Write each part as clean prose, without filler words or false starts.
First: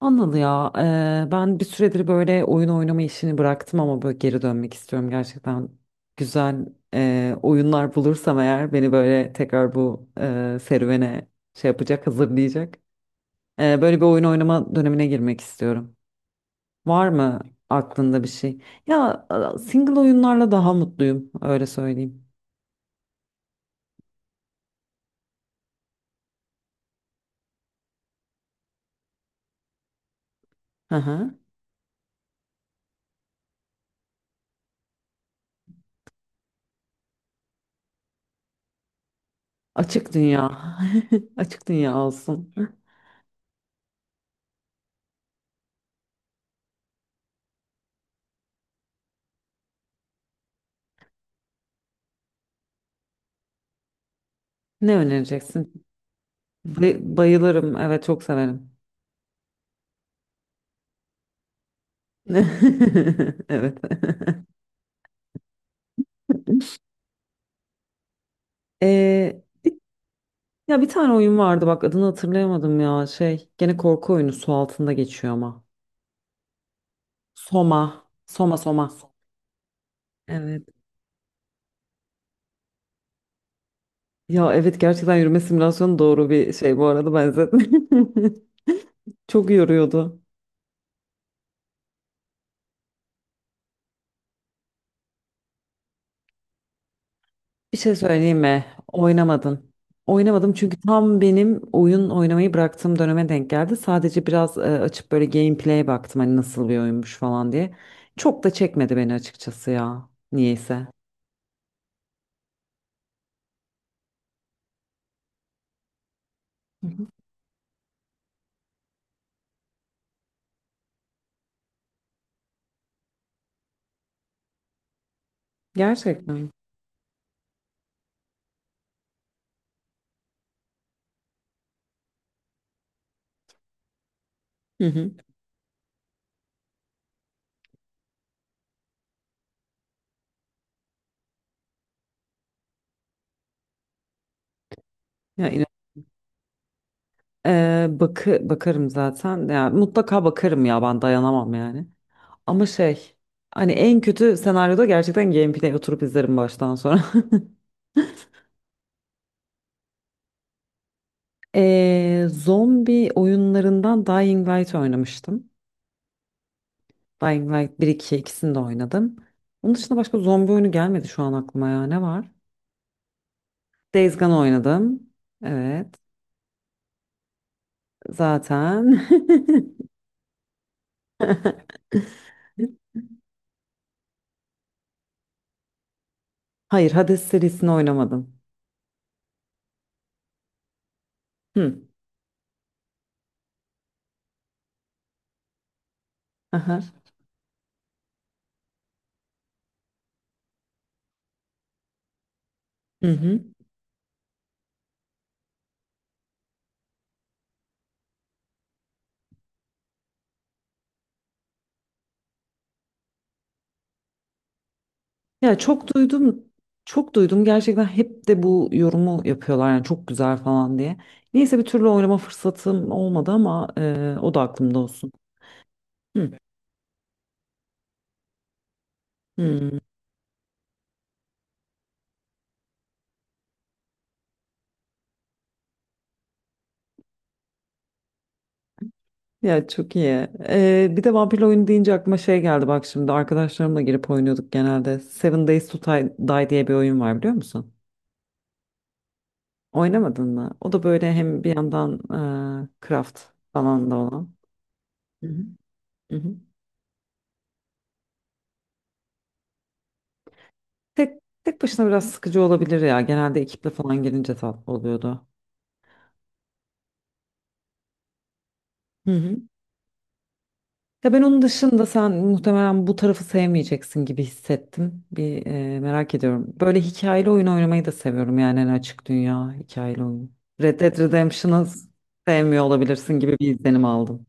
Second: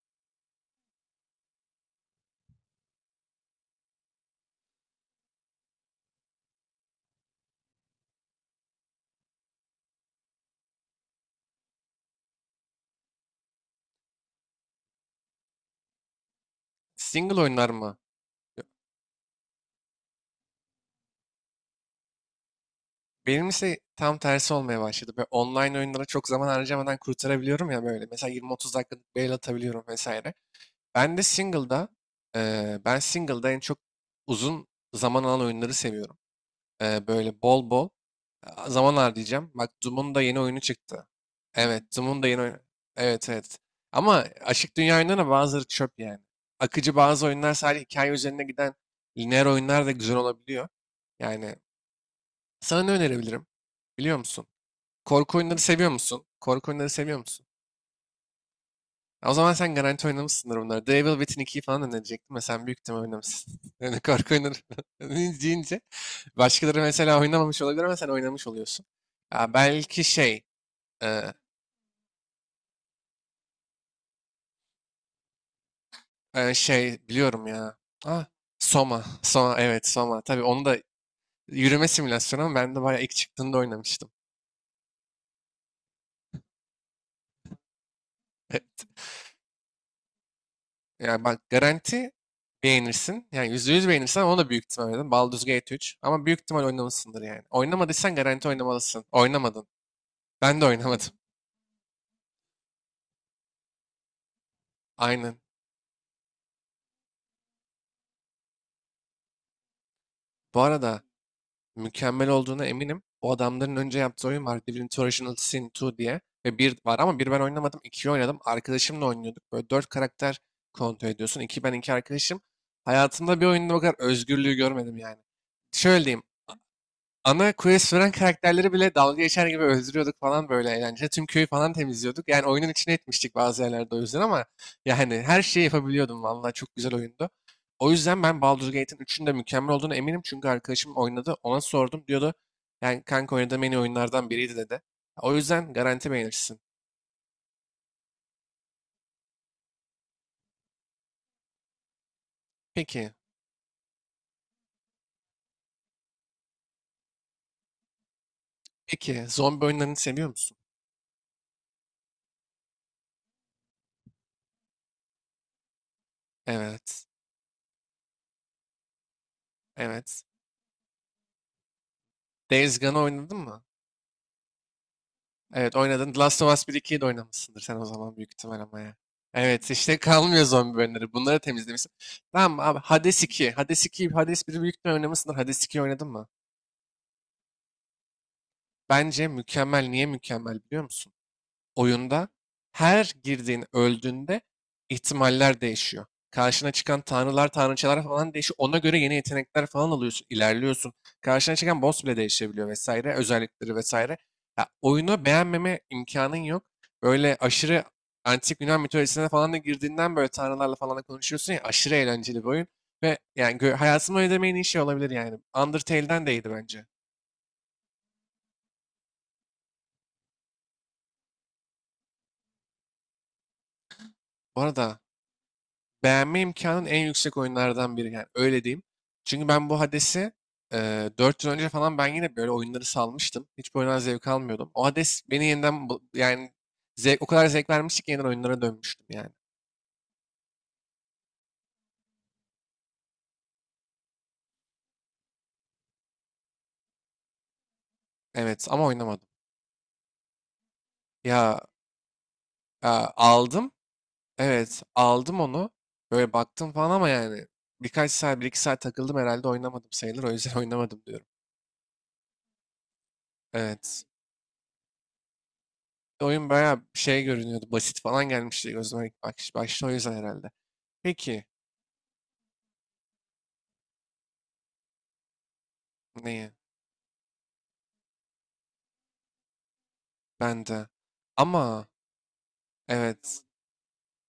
Anıl ya, ben bir süredir böyle oyun oynama işini bıraktım ama böyle geri dönmek istiyorum gerçekten. Güzel oyunlar bulursam eğer beni böyle tekrar bu serüvene şey yapacak, hazırlayacak. Böyle bir oyun oynama dönemine girmek istiyorum. Var mı Single oyunlar mı? aklında bir şey? Single oyunlarla daha mutluyum, öyle söyleyeyim. Benim ise tam tersi olmaya başladı. Böyle online oyunlara çok zaman harcamadan kurtarabiliyorum ya böyle. Mesela 20-30 dakikalık bail atabiliyorum vesaire. Hı Ben de hı. single'da, Ben single'da en çok uzun zaman alan oyunları seviyorum. Böyle bol bol zaman harcayacağım. Bak Açık Doom'un da yeni dünya, oyunu çıktı. açık Evet, dünya Doom'un da yeni olsun. oyunu. Evet, evet. Ama açık dünya oyunlarına bazıları çöp yani. Akıcı bazı oyunlar sadece hikaye üzerine giden lineer oyunlar da güzel olabiliyor. Yani sana ne önerebilirim? Biliyor musun? Ne Korku oyunları önereceksin? seviyor musun? Korku oyunları seviyor musun? Bayılırım, evet çok severim. Ya o zaman sen garanti oynamışsındır bunları. Devil Within 2'yi falan önerecektim ve sen büyük ihtimal oynamışsın. Evet. Yani korku oyunları deyince başkaları mesela oynamamış olabilir ama sen oynamış oluyorsun. Ee, Ya belki şey Ya bir tane e, oyun vardı, bak adını hatırlayamadım ya, şey, gene korku oyunu, su altında geçiyor ama. Şey biliyorum ya. Soma. Ah, Soma. Soma. Soma evet Soma. Tabii onu Evet. da yürüme simülasyonu ama ben de bayağı ilk çıktığında oynamıştım. Ya evet, gerçekten yürüme simülasyonu doğru bir şey bu arada, benzetme. Çok yoruyordu. Yani bak garanti beğenirsin. Yani %100 beğenirsen onu da büyük ihtimal oynadın. Baldur's Gate 3. Ama büyük ihtimal oynamışsındır yani. Bir şey Oynamadıysan söyleyeyim garanti mi? oynamalısın. Oynamadın. Oynamadım. Oynamadım Ben de çünkü oynamadım. tam benim oyun oynamayı bıraktığım döneme denk geldi. Sadece biraz açıp böyle Aynen. gameplay'e baktım, hani nasıl bir oyunmuş falan diye. Çok da çekmedi beni açıkçası ya. Bu Niyeyse. arada mükemmel olduğuna eminim. O adamların önce yaptığı oyun var. Divinity Original Sin 2 diye. Ve bir Hı var hı. ama bir ben oynamadım. 2'yi oynadım. Arkadaşımla oynuyorduk. Böyle dört karakter kontrol ediyorsun. İki ben iki arkadaşım. Hayatımda bir oyunda bu kadar özgürlüğü görmedim yani. Şöyle diyeyim. Gerçekten. Ana quest veren karakterleri bile dalga geçer gibi öldürüyorduk falan böyle eğlence. Tüm köyü falan temizliyorduk. Yani oyunun içine etmiştik bazı yerlerde o yüzden ama Hı hı. yani her şeyi yapabiliyordum vallahi çok güzel oyundu. O yüzden ben Baldur's Gate'in 3'ün de mükemmel olduğunu eminim çünkü arkadaşım oynadı ona sordum diyordu. Yani kanka oynadığım en iyi oyunlardan biriydi dedi. O Ya inan- yüzden garanti beğenirsin. Bakarım zaten. Ya mutlaka bakarım ya, ben dayanamam yani. Ama Peki, şey, hani en kötü senaryoda gerçekten gameplay oturup izlerim baştan sonra. peki zombi oyunlarını seviyor musun? Zombi oyunlarından Dying Light oynamıştım. Evet, Dying Light bir 2, ikisini de oynadım. Onun dışında başka evet. zombi oyunu gelmedi şu an aklıma ya. Ne var? Days Gone'ı oynadın mı? Days Gone oynadım. Evet Evet. oynadın. Last of Us bir ikiyi de oynamışsındır sen o zaman büyük ihtimal ama Zaten. ya. Evet işte kalmıyor zombi bölümleri. Bunları temizlemişsin. Tamam abi Hades iki Hades iki Hades biri büyük ihtimal oynamışsındır. Hades ikiyi oynadın mı? Hayır, Hades serisini oynamadım. Bence mükemmel. Niye mükemmel biliyor musun? Hı. Oyunda her girdiğin öldüğünde ihtimaller değişiyor. Karşına Aha. çıkan tanrılar, tanrıçalar falan değişiyor. Ona göre yeni yetenekler falan alıyorsun, ilerliyorsun. Karşına çıkan boss bile değişebiliyor Hı vesaire, hı. özellikleri vesaire. Ya, oyunu beğenmeme imkanın yok. Böyle aşırı antik Yunan mitolojisine falan da girdiğinden böyle tanrılarla falan da konuşuyorsun ya aşırı eğlenceli bir oyun. Ve yani hayatımı ödemeyin iyi şey olabilir yani. Ya çok Undertale'den de duydum. iyiydi bence. Çok duydum. Gerçekten hep de bu yorumu yapıyorlar. Yani çok güzel falan diye. Neyse, bir türlü oynama fırsatım olmadı ama o da Bu aklımda arada olsun. Hı. beğenme imkanın en yüksek oyunlardan biri. Yani öyle diyeyim. Çünkü ben Hı. bu Hades'i 4 yıl önce falan ben yine böyle oyunları salmıştım. Hiç bu oyundan zevk almıyordum. O Hades beni yeniden yani o kadar zevk vermişti ki yeniden oyunlara dönmüştüm yani. Ya çok iyi. Bir de vampirli oyun deyince aklıma şey geldi, bak şimdi arkadaşlarımla girip oynuyorduk genelde. Seven Days to Die Die diye bir oyun var, biliyor musun? Evet ama oynamadım. Oynamadın mı? O da böyle hem bir Ya yandan e, craft aldım. falan da olan. Evet Hı hı. aldım onu. Hı Böyle hı. baktım falan ama yani birkaç saat, bir iki saat takıldım herhalde oynamadım sayılır. O yüzden oynamadım Tek, diyorum. tek başına biraz sıkıcı olabilir ya. Genelde ekiple falan Evet. gelince tatlı oluyordu. Oyun bayağı şey görünüyordu. Basit falan gelmişti gözüme Hı ilk hı. Başta o yüzden herhalde. Ya ben onun Peki. dışında sen muhtemelen bu tarafı sevmeyeceksin gibi hissettim. Bir merak Neyi? ediyorum. Böyle hikayeli oyun oynamayı da seviyorum yani, en açık dünya hikayeli oyun. Ben Red de. Dead Redemption'ı Ama sevmiyor olabilirsin gibi evet. bir izlenim aldım.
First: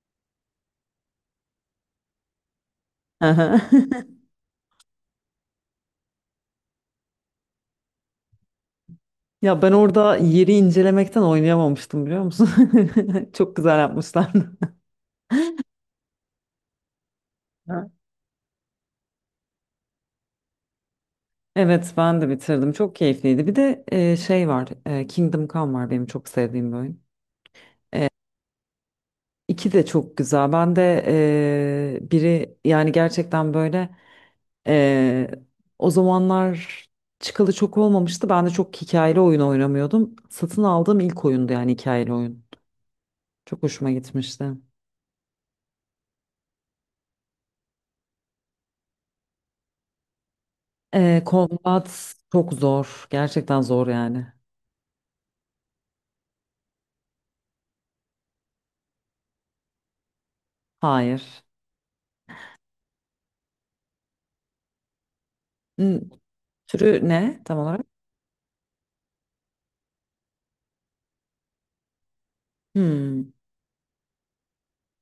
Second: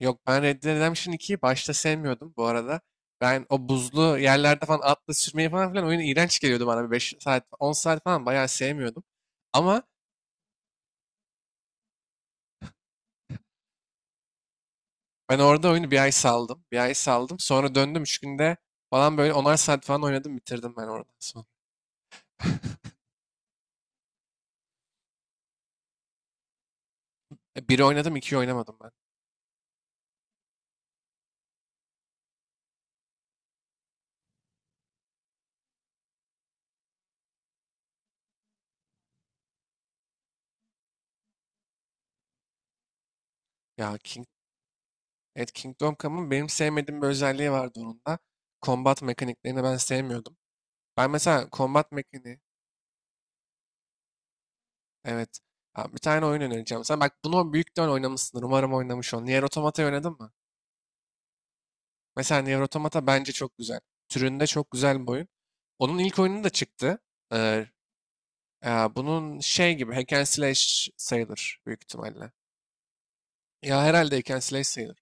Yok ben Red Dead Redemption 2'yi başta sevmiyordum bu arada. Ben Aha. o buzlu yerlerde falan atla sürmeyi falan filan oyun iğrenç geliyordu bana. 5 saat, 10 saat falan bayağı sevmiyordum. Ya ben Ama orada yeri incelemekten oynayamamıştım, biliyor musun? Çok güzel yapmışlar. ben orada oyunu bir ay saldım. Bir ay saldım. Sonra Ha. döndüm 3 günde falan böyle onar saat falan oynadım bitirdim ben oradan sonra. Evet ben de bitirdim. Çok keyifliydi. Bir de şey var. Kingdom Come var, benim çok sevdiğim bir oyun. E, biri oynadım, ikiyi oynamadım ben. İki de çok güzel. Ben de biri, yani gerçekten böyle eee, o zamanlar çıkalı çok olmamıştı. Ben de çok hikayeli oyun oynamıyordum. Satın aldığım ilk oyundu, yani hikayeli oyun. Çok hoşuma Ya gitmişti. evet, Kingdom Come'ın benim sevmediğim bir özelliği vardı onun da. Combat mekaniklerini ben sevmiyordum. Ben mesela combat Combat mekaniği. çok zor. Gerçekten zor yani. Evet. Ya bir tane oyun önereceğim. Sen bak bunu büyükten oynamışsındır. Umarım oynamış ol. Nier Automata'yı oynadın mı? Hayır. Mesela Nier Automata bence çok güzel. Türünde çok güzel bir oyun. Onun N- ilk oyunu da çıktı. Türü ne tam Ee, olarak? Ya bunun şey gibi hack and slash sayılır büyük ihtimalle. Hmm, Ya herhalde hack and slash sayılır.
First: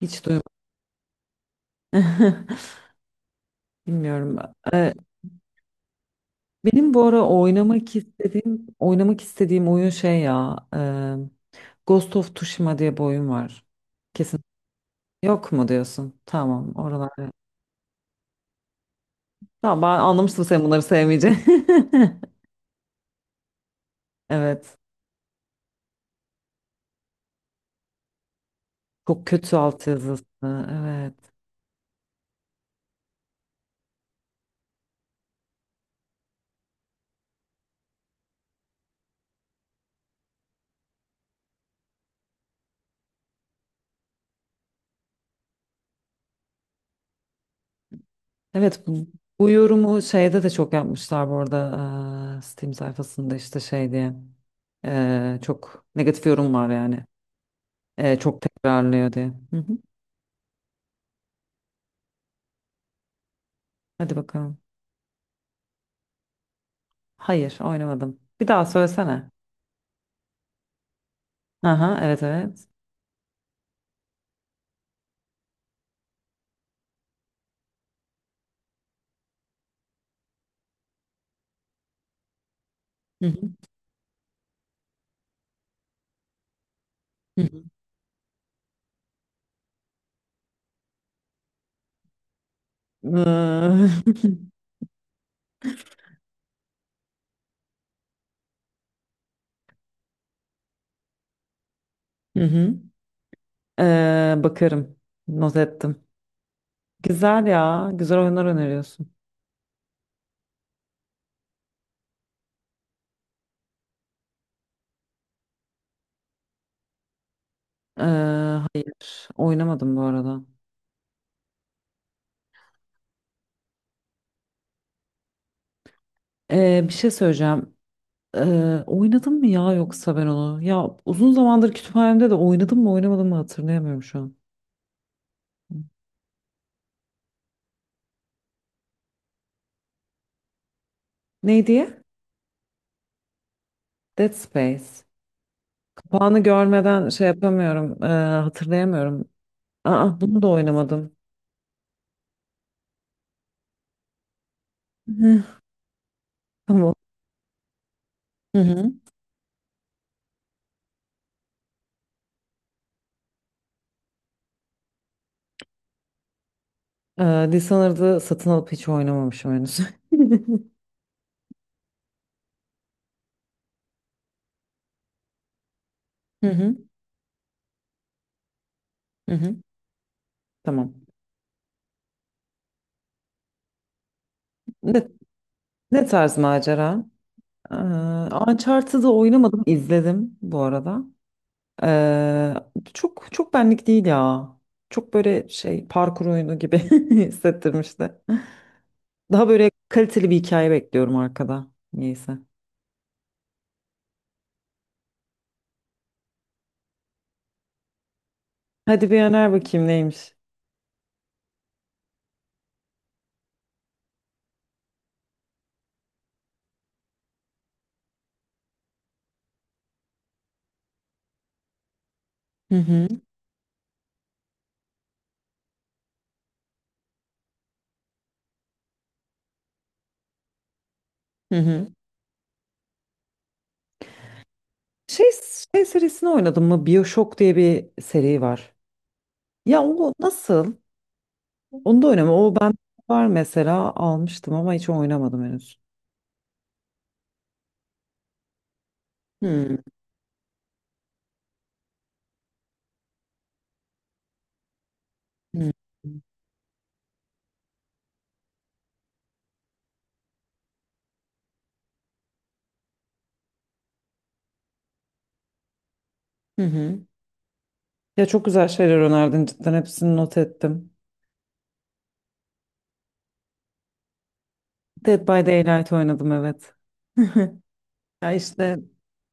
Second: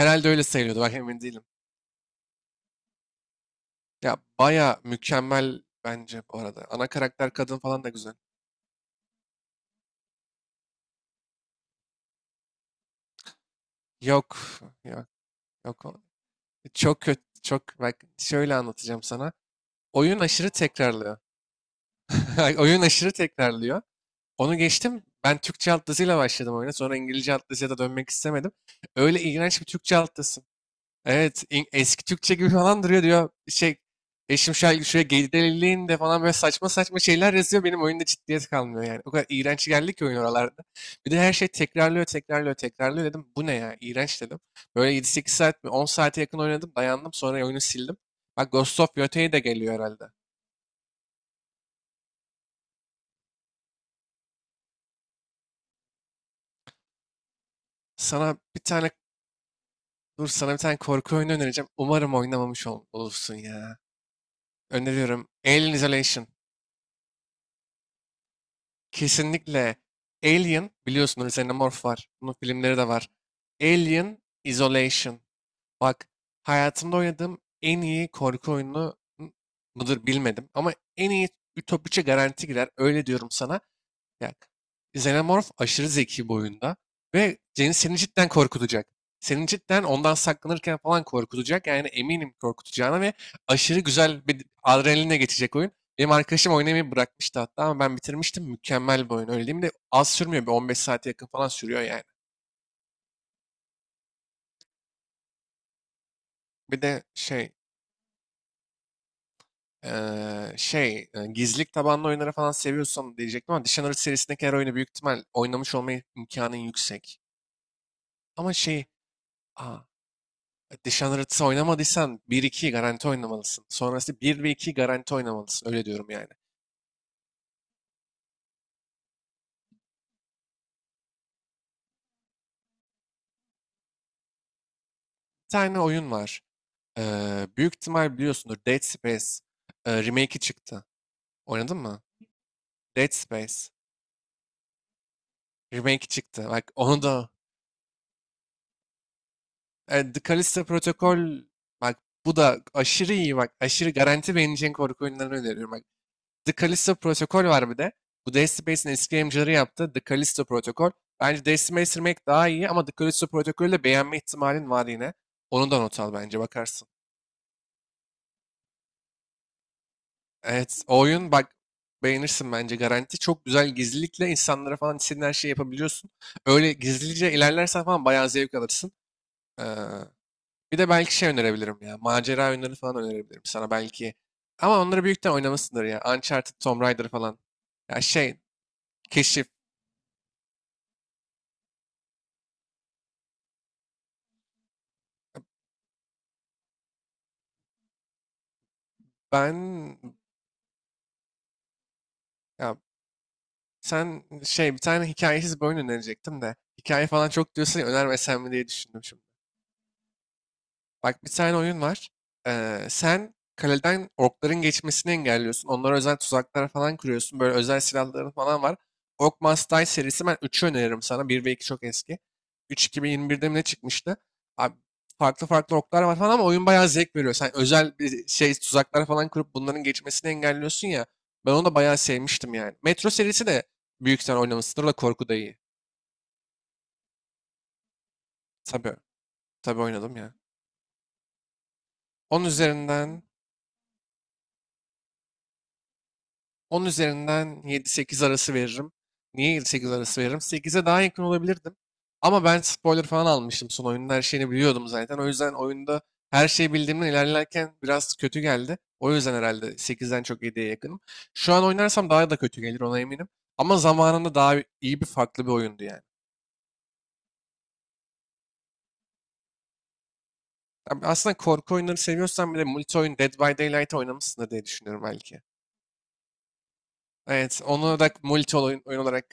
hiç öyle duymadım. sayılıyordu. Bak emin değilim. Ya Bilmiyorum. baya Eee, mükemmel bence bu arada. Ana Benim bu ara karakter kadın falan da güzel. Oynamak istediğim oyun şey ya. Ghost of Tsushima diye bir oyun var. Yok. Kesin Yok. yok mu Yok. Diyorsun? Tamam, Çok oralar. kötü. Çok bak şöyle anlatacağım sana. Tamam, ben Oyun anlamıştım aşırı sen bunları tekrarlıyor. sevmeyeceğini. Oyun aşırı tekrarlıyor. Onu Evet. geçtim. Ben Türkçe alt yazıyla başladım oyuna. Sonra İngilizce alt yazıya da dönmek istemedim. Öyle Çok kötü iğrenç bir Türkçe alt altyazısı. yazı. Evet. Evet, eski Türkçe gibi falan duruyor diyor. Şey, eşim şöyle şuraya gerileyin de falan böyle saçma saçma şeyler yazıyor. Benim oyunda ciddiyet kalmıyor yani. O kadar iğrenç geldi ki oyun oralarda. Bir de her şey tekrarlıyor, tekrarlıyor, tekrarlıyor dedim. Bu ne ya? İğrenç dedim. Böyle 7-8 saat mi? 10 saate yakın oynadım. Dayandım. Sonra oyunu sildim. Bak Ghost Evet of bu, Yotei de Bu geliyor yorumu herhalde. şeyde de çok yapmışlar bu arada. Steam sayfasında işte şey diye. Çok negatif yorum var yani. Sana Çok bir tane tekrarlıyor diye. Hı hı. Dur sana bir tane korku oyunu önereceğim. Umarım oynamamış olursun ya. Hadi bakalım. Öneriyorum. Alien Isolation. Hayır, oynamadım. Bir daha söylesene. Kesinlikle Alien biliyorsunuz üzerine morf Aha, var. evet Bunun evet. filmleri de var. Alien Isolation. Bak hayatımda oynadığım en iyi korku oyunu mıdır bilmedim. Ama en iyi ütopikçe garanti girer. Öyle Hı diyorum hı. sana. Yani Xenomorph aşırı zeki bu oyunda ve Hı hı. Seni cidden korkutacak. Seni cidden ondan saklanırken falan korkutacak. Yani eminim korkutacağına ve aşırı Eee, güzel bir adrenaline geçecek oyun. Benim arkadaşım oynamayı bırakmıştı hatta ama ben bitirmiştim. Mükemmel bir oyun öyle diyeyim de az sürmüyor. Bir 15 saate yakın falan sürüyor yani. Hı hı. Bakarım. Not ettim. Bir de Güzel şey ya. Güzel oyunlar öneriyorsun. Şey gizlilik tabanlı oyunları falan seviyorsan diyecektim ama Dishonored serisindeki her oyunu büyük ihtimal oynamış olma imkanın yüksek. Ee, Ama şey hayır. aa, Oynamadım bu arada. Dishonored'ı oynamadıysan bir 2'yi garanti oynamalısın. Sonrası bir ve 2'yi garanti oynamalısın. Öyle diyorum yani. Bir şey söyleyeceğim. Oynadım mı ya yoksa ben onu? Ya uzun zamandır kütüphanemde, de oynadım mı oynamadım mı hatırlayamıyorum şu an. Bir tane oyun var. Büyük ihtimal biliyorsundur. Dead Space remake'i çıktı. Ne Oynadın mı? diye? Dead Space Dead Space. remake'i Kapağını çıktı. Bak onu görmeden şey da yapamıyorum. Hatırlayamıyorum. The Aa, bunu da Callisto oynamadım. Protocol bak bu da aşırı iyi bak. Aşırı garanti beğeneceğin korku oyunlarını Hı. öneriyorum. Bak The Tamam. Callisto Protokol var bir de. Bu Dead Hı hı. eski yapımcıları yaptı. The Callisto Protokol. Bence Dead Space Remake daha iyi ama The Callisto Protokol'ü de beğenme ihtimalin var yine. Onu da not al bence bakarsın. Dishonored'ı satın alıp hiç oynamamışım henüz. Evet o oyun bak beğenirsin bence garanti. Çok güzel gizlilikle insanlara falan istediğin her şeyi yapabiliyorsun. Hı Öyle hı. gizlice ilerlersen falan bayağı zevk alırsın. Hı hı. Ee, Bir de Tamam. belki şey önerebilirim ya. Macera oyunları falan önerebilirim sana belki. Ama onları büyükten oynamışsındır ya. Ne tarz Uncharted, Tomb macera? Raider falan. Ee, Ya şey, Uncharted'ı keşif. oynamadım, izledim bu arada. Ee, Çok çok benlik değil ya. Çok böyle şey parkur oyunu gibi hissettirmişti. Daha böyle Ben kaliteli bir hikaye bekliyorum arkada. Neyse. Ya sen şey bir tane hikayesiz bir oyun önerecektim de hikaye falan çok diyorsun ya önermesem mi diye düşündüm Hadi bir şimdi. öner bakayım neymiş. Bak bir tane oyun var. Sen kaleden orkların geçmesini engelliyorsun. Onlara özel tuzaklar falan kuruyorsun. Böyle özel silahların falan var. Ork Must Die serisi ben 3'ü öneririm sana. Bir ve 2 çok eski. Hı 3 hı, 2021'de mi ne çıkmıştı? Abi, farklı farklı orklar var falan ama oyun bayağı zevk veriyor. Sen özel bir şey tuzaklar falan kurup bunların geçmesini engelliyorsun ya. Ben hı onu da hı. bayağı sevmiştim yani. Metro serisi de büyük sen oynamışsındır da Şey, korku da iyi. Şey serisini oynadım mı? BioShock diye bir seri var. Tabii, tabii Ya o oynadım ya. nasıl? Onu da oynama. Onun O ben üzerinden var mesela, almıştım ama hiç oynamadım henüz. 10 üzerinden yedi sekiz arası veririm. Hı Niye yedi hı. sekiz arası veririm? Sekize daha yakın olabilirdim. Ama ben spoiler falan almıştım son oyunun her şeyini biliyordum zaten. O yüzden oyunda her şeyi bildiğimden ilerlerken biraz kötü geldi. O yüzden herhalde sekizden çok yediye yakınım. Şu an oynarsam daha da kötü gelir ona eminim. Ama zamanında daha iyi bir farklı bir oyundu yani. Hı hı. Ya çok güzel şeyler önerdin, cidden hepsini not ettim. Yani aslında korku oyunları seviyorsan bile multi oyun Dead by Daylight oynamışsındır diye düşünüyorum Dead belki. by Daylight oynadım, evet. Evet, onu da Ya multi işte oyun olarak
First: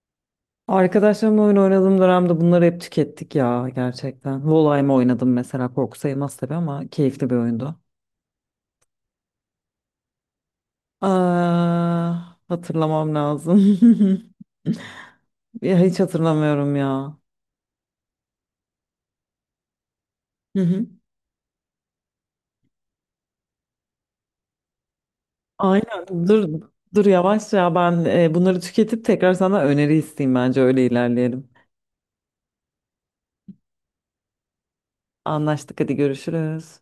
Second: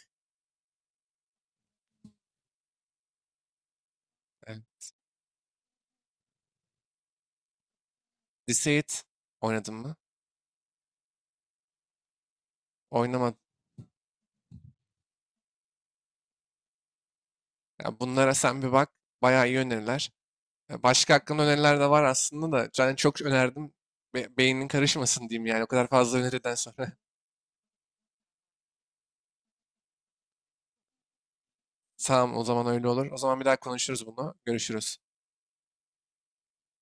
arkadaşlarımla oyun oynadığım dönemde bunları hep tükettik ya, gerçekten. e, Volheim oynadım mesela, korku sayılmaz tabii ama keyifli bir oyundu. Deceit oynadım mı? Aa, hatırlamam Oynamadım. lazım. Ya hiç hatırlamıyorum ya. Ya bunlara sen bir bak. Bayağı iyi öneriler. Hı Ya hı. başka hakkında öneriler de var aslında da. Yani çok önerdim. Beynin karışmasın diyeyim yani. O kadar Aynen, fazla öneriden sonra. dur yavaş ya, ben bunları tüketip tekrar sana öneri isteyeyim, bence öyle ilerleyelim. Tamam o zaman öyle olur. O zaman bir daha konuşuruz bunu. Görüşürüz. Anlaştık, hadi görüşürüz.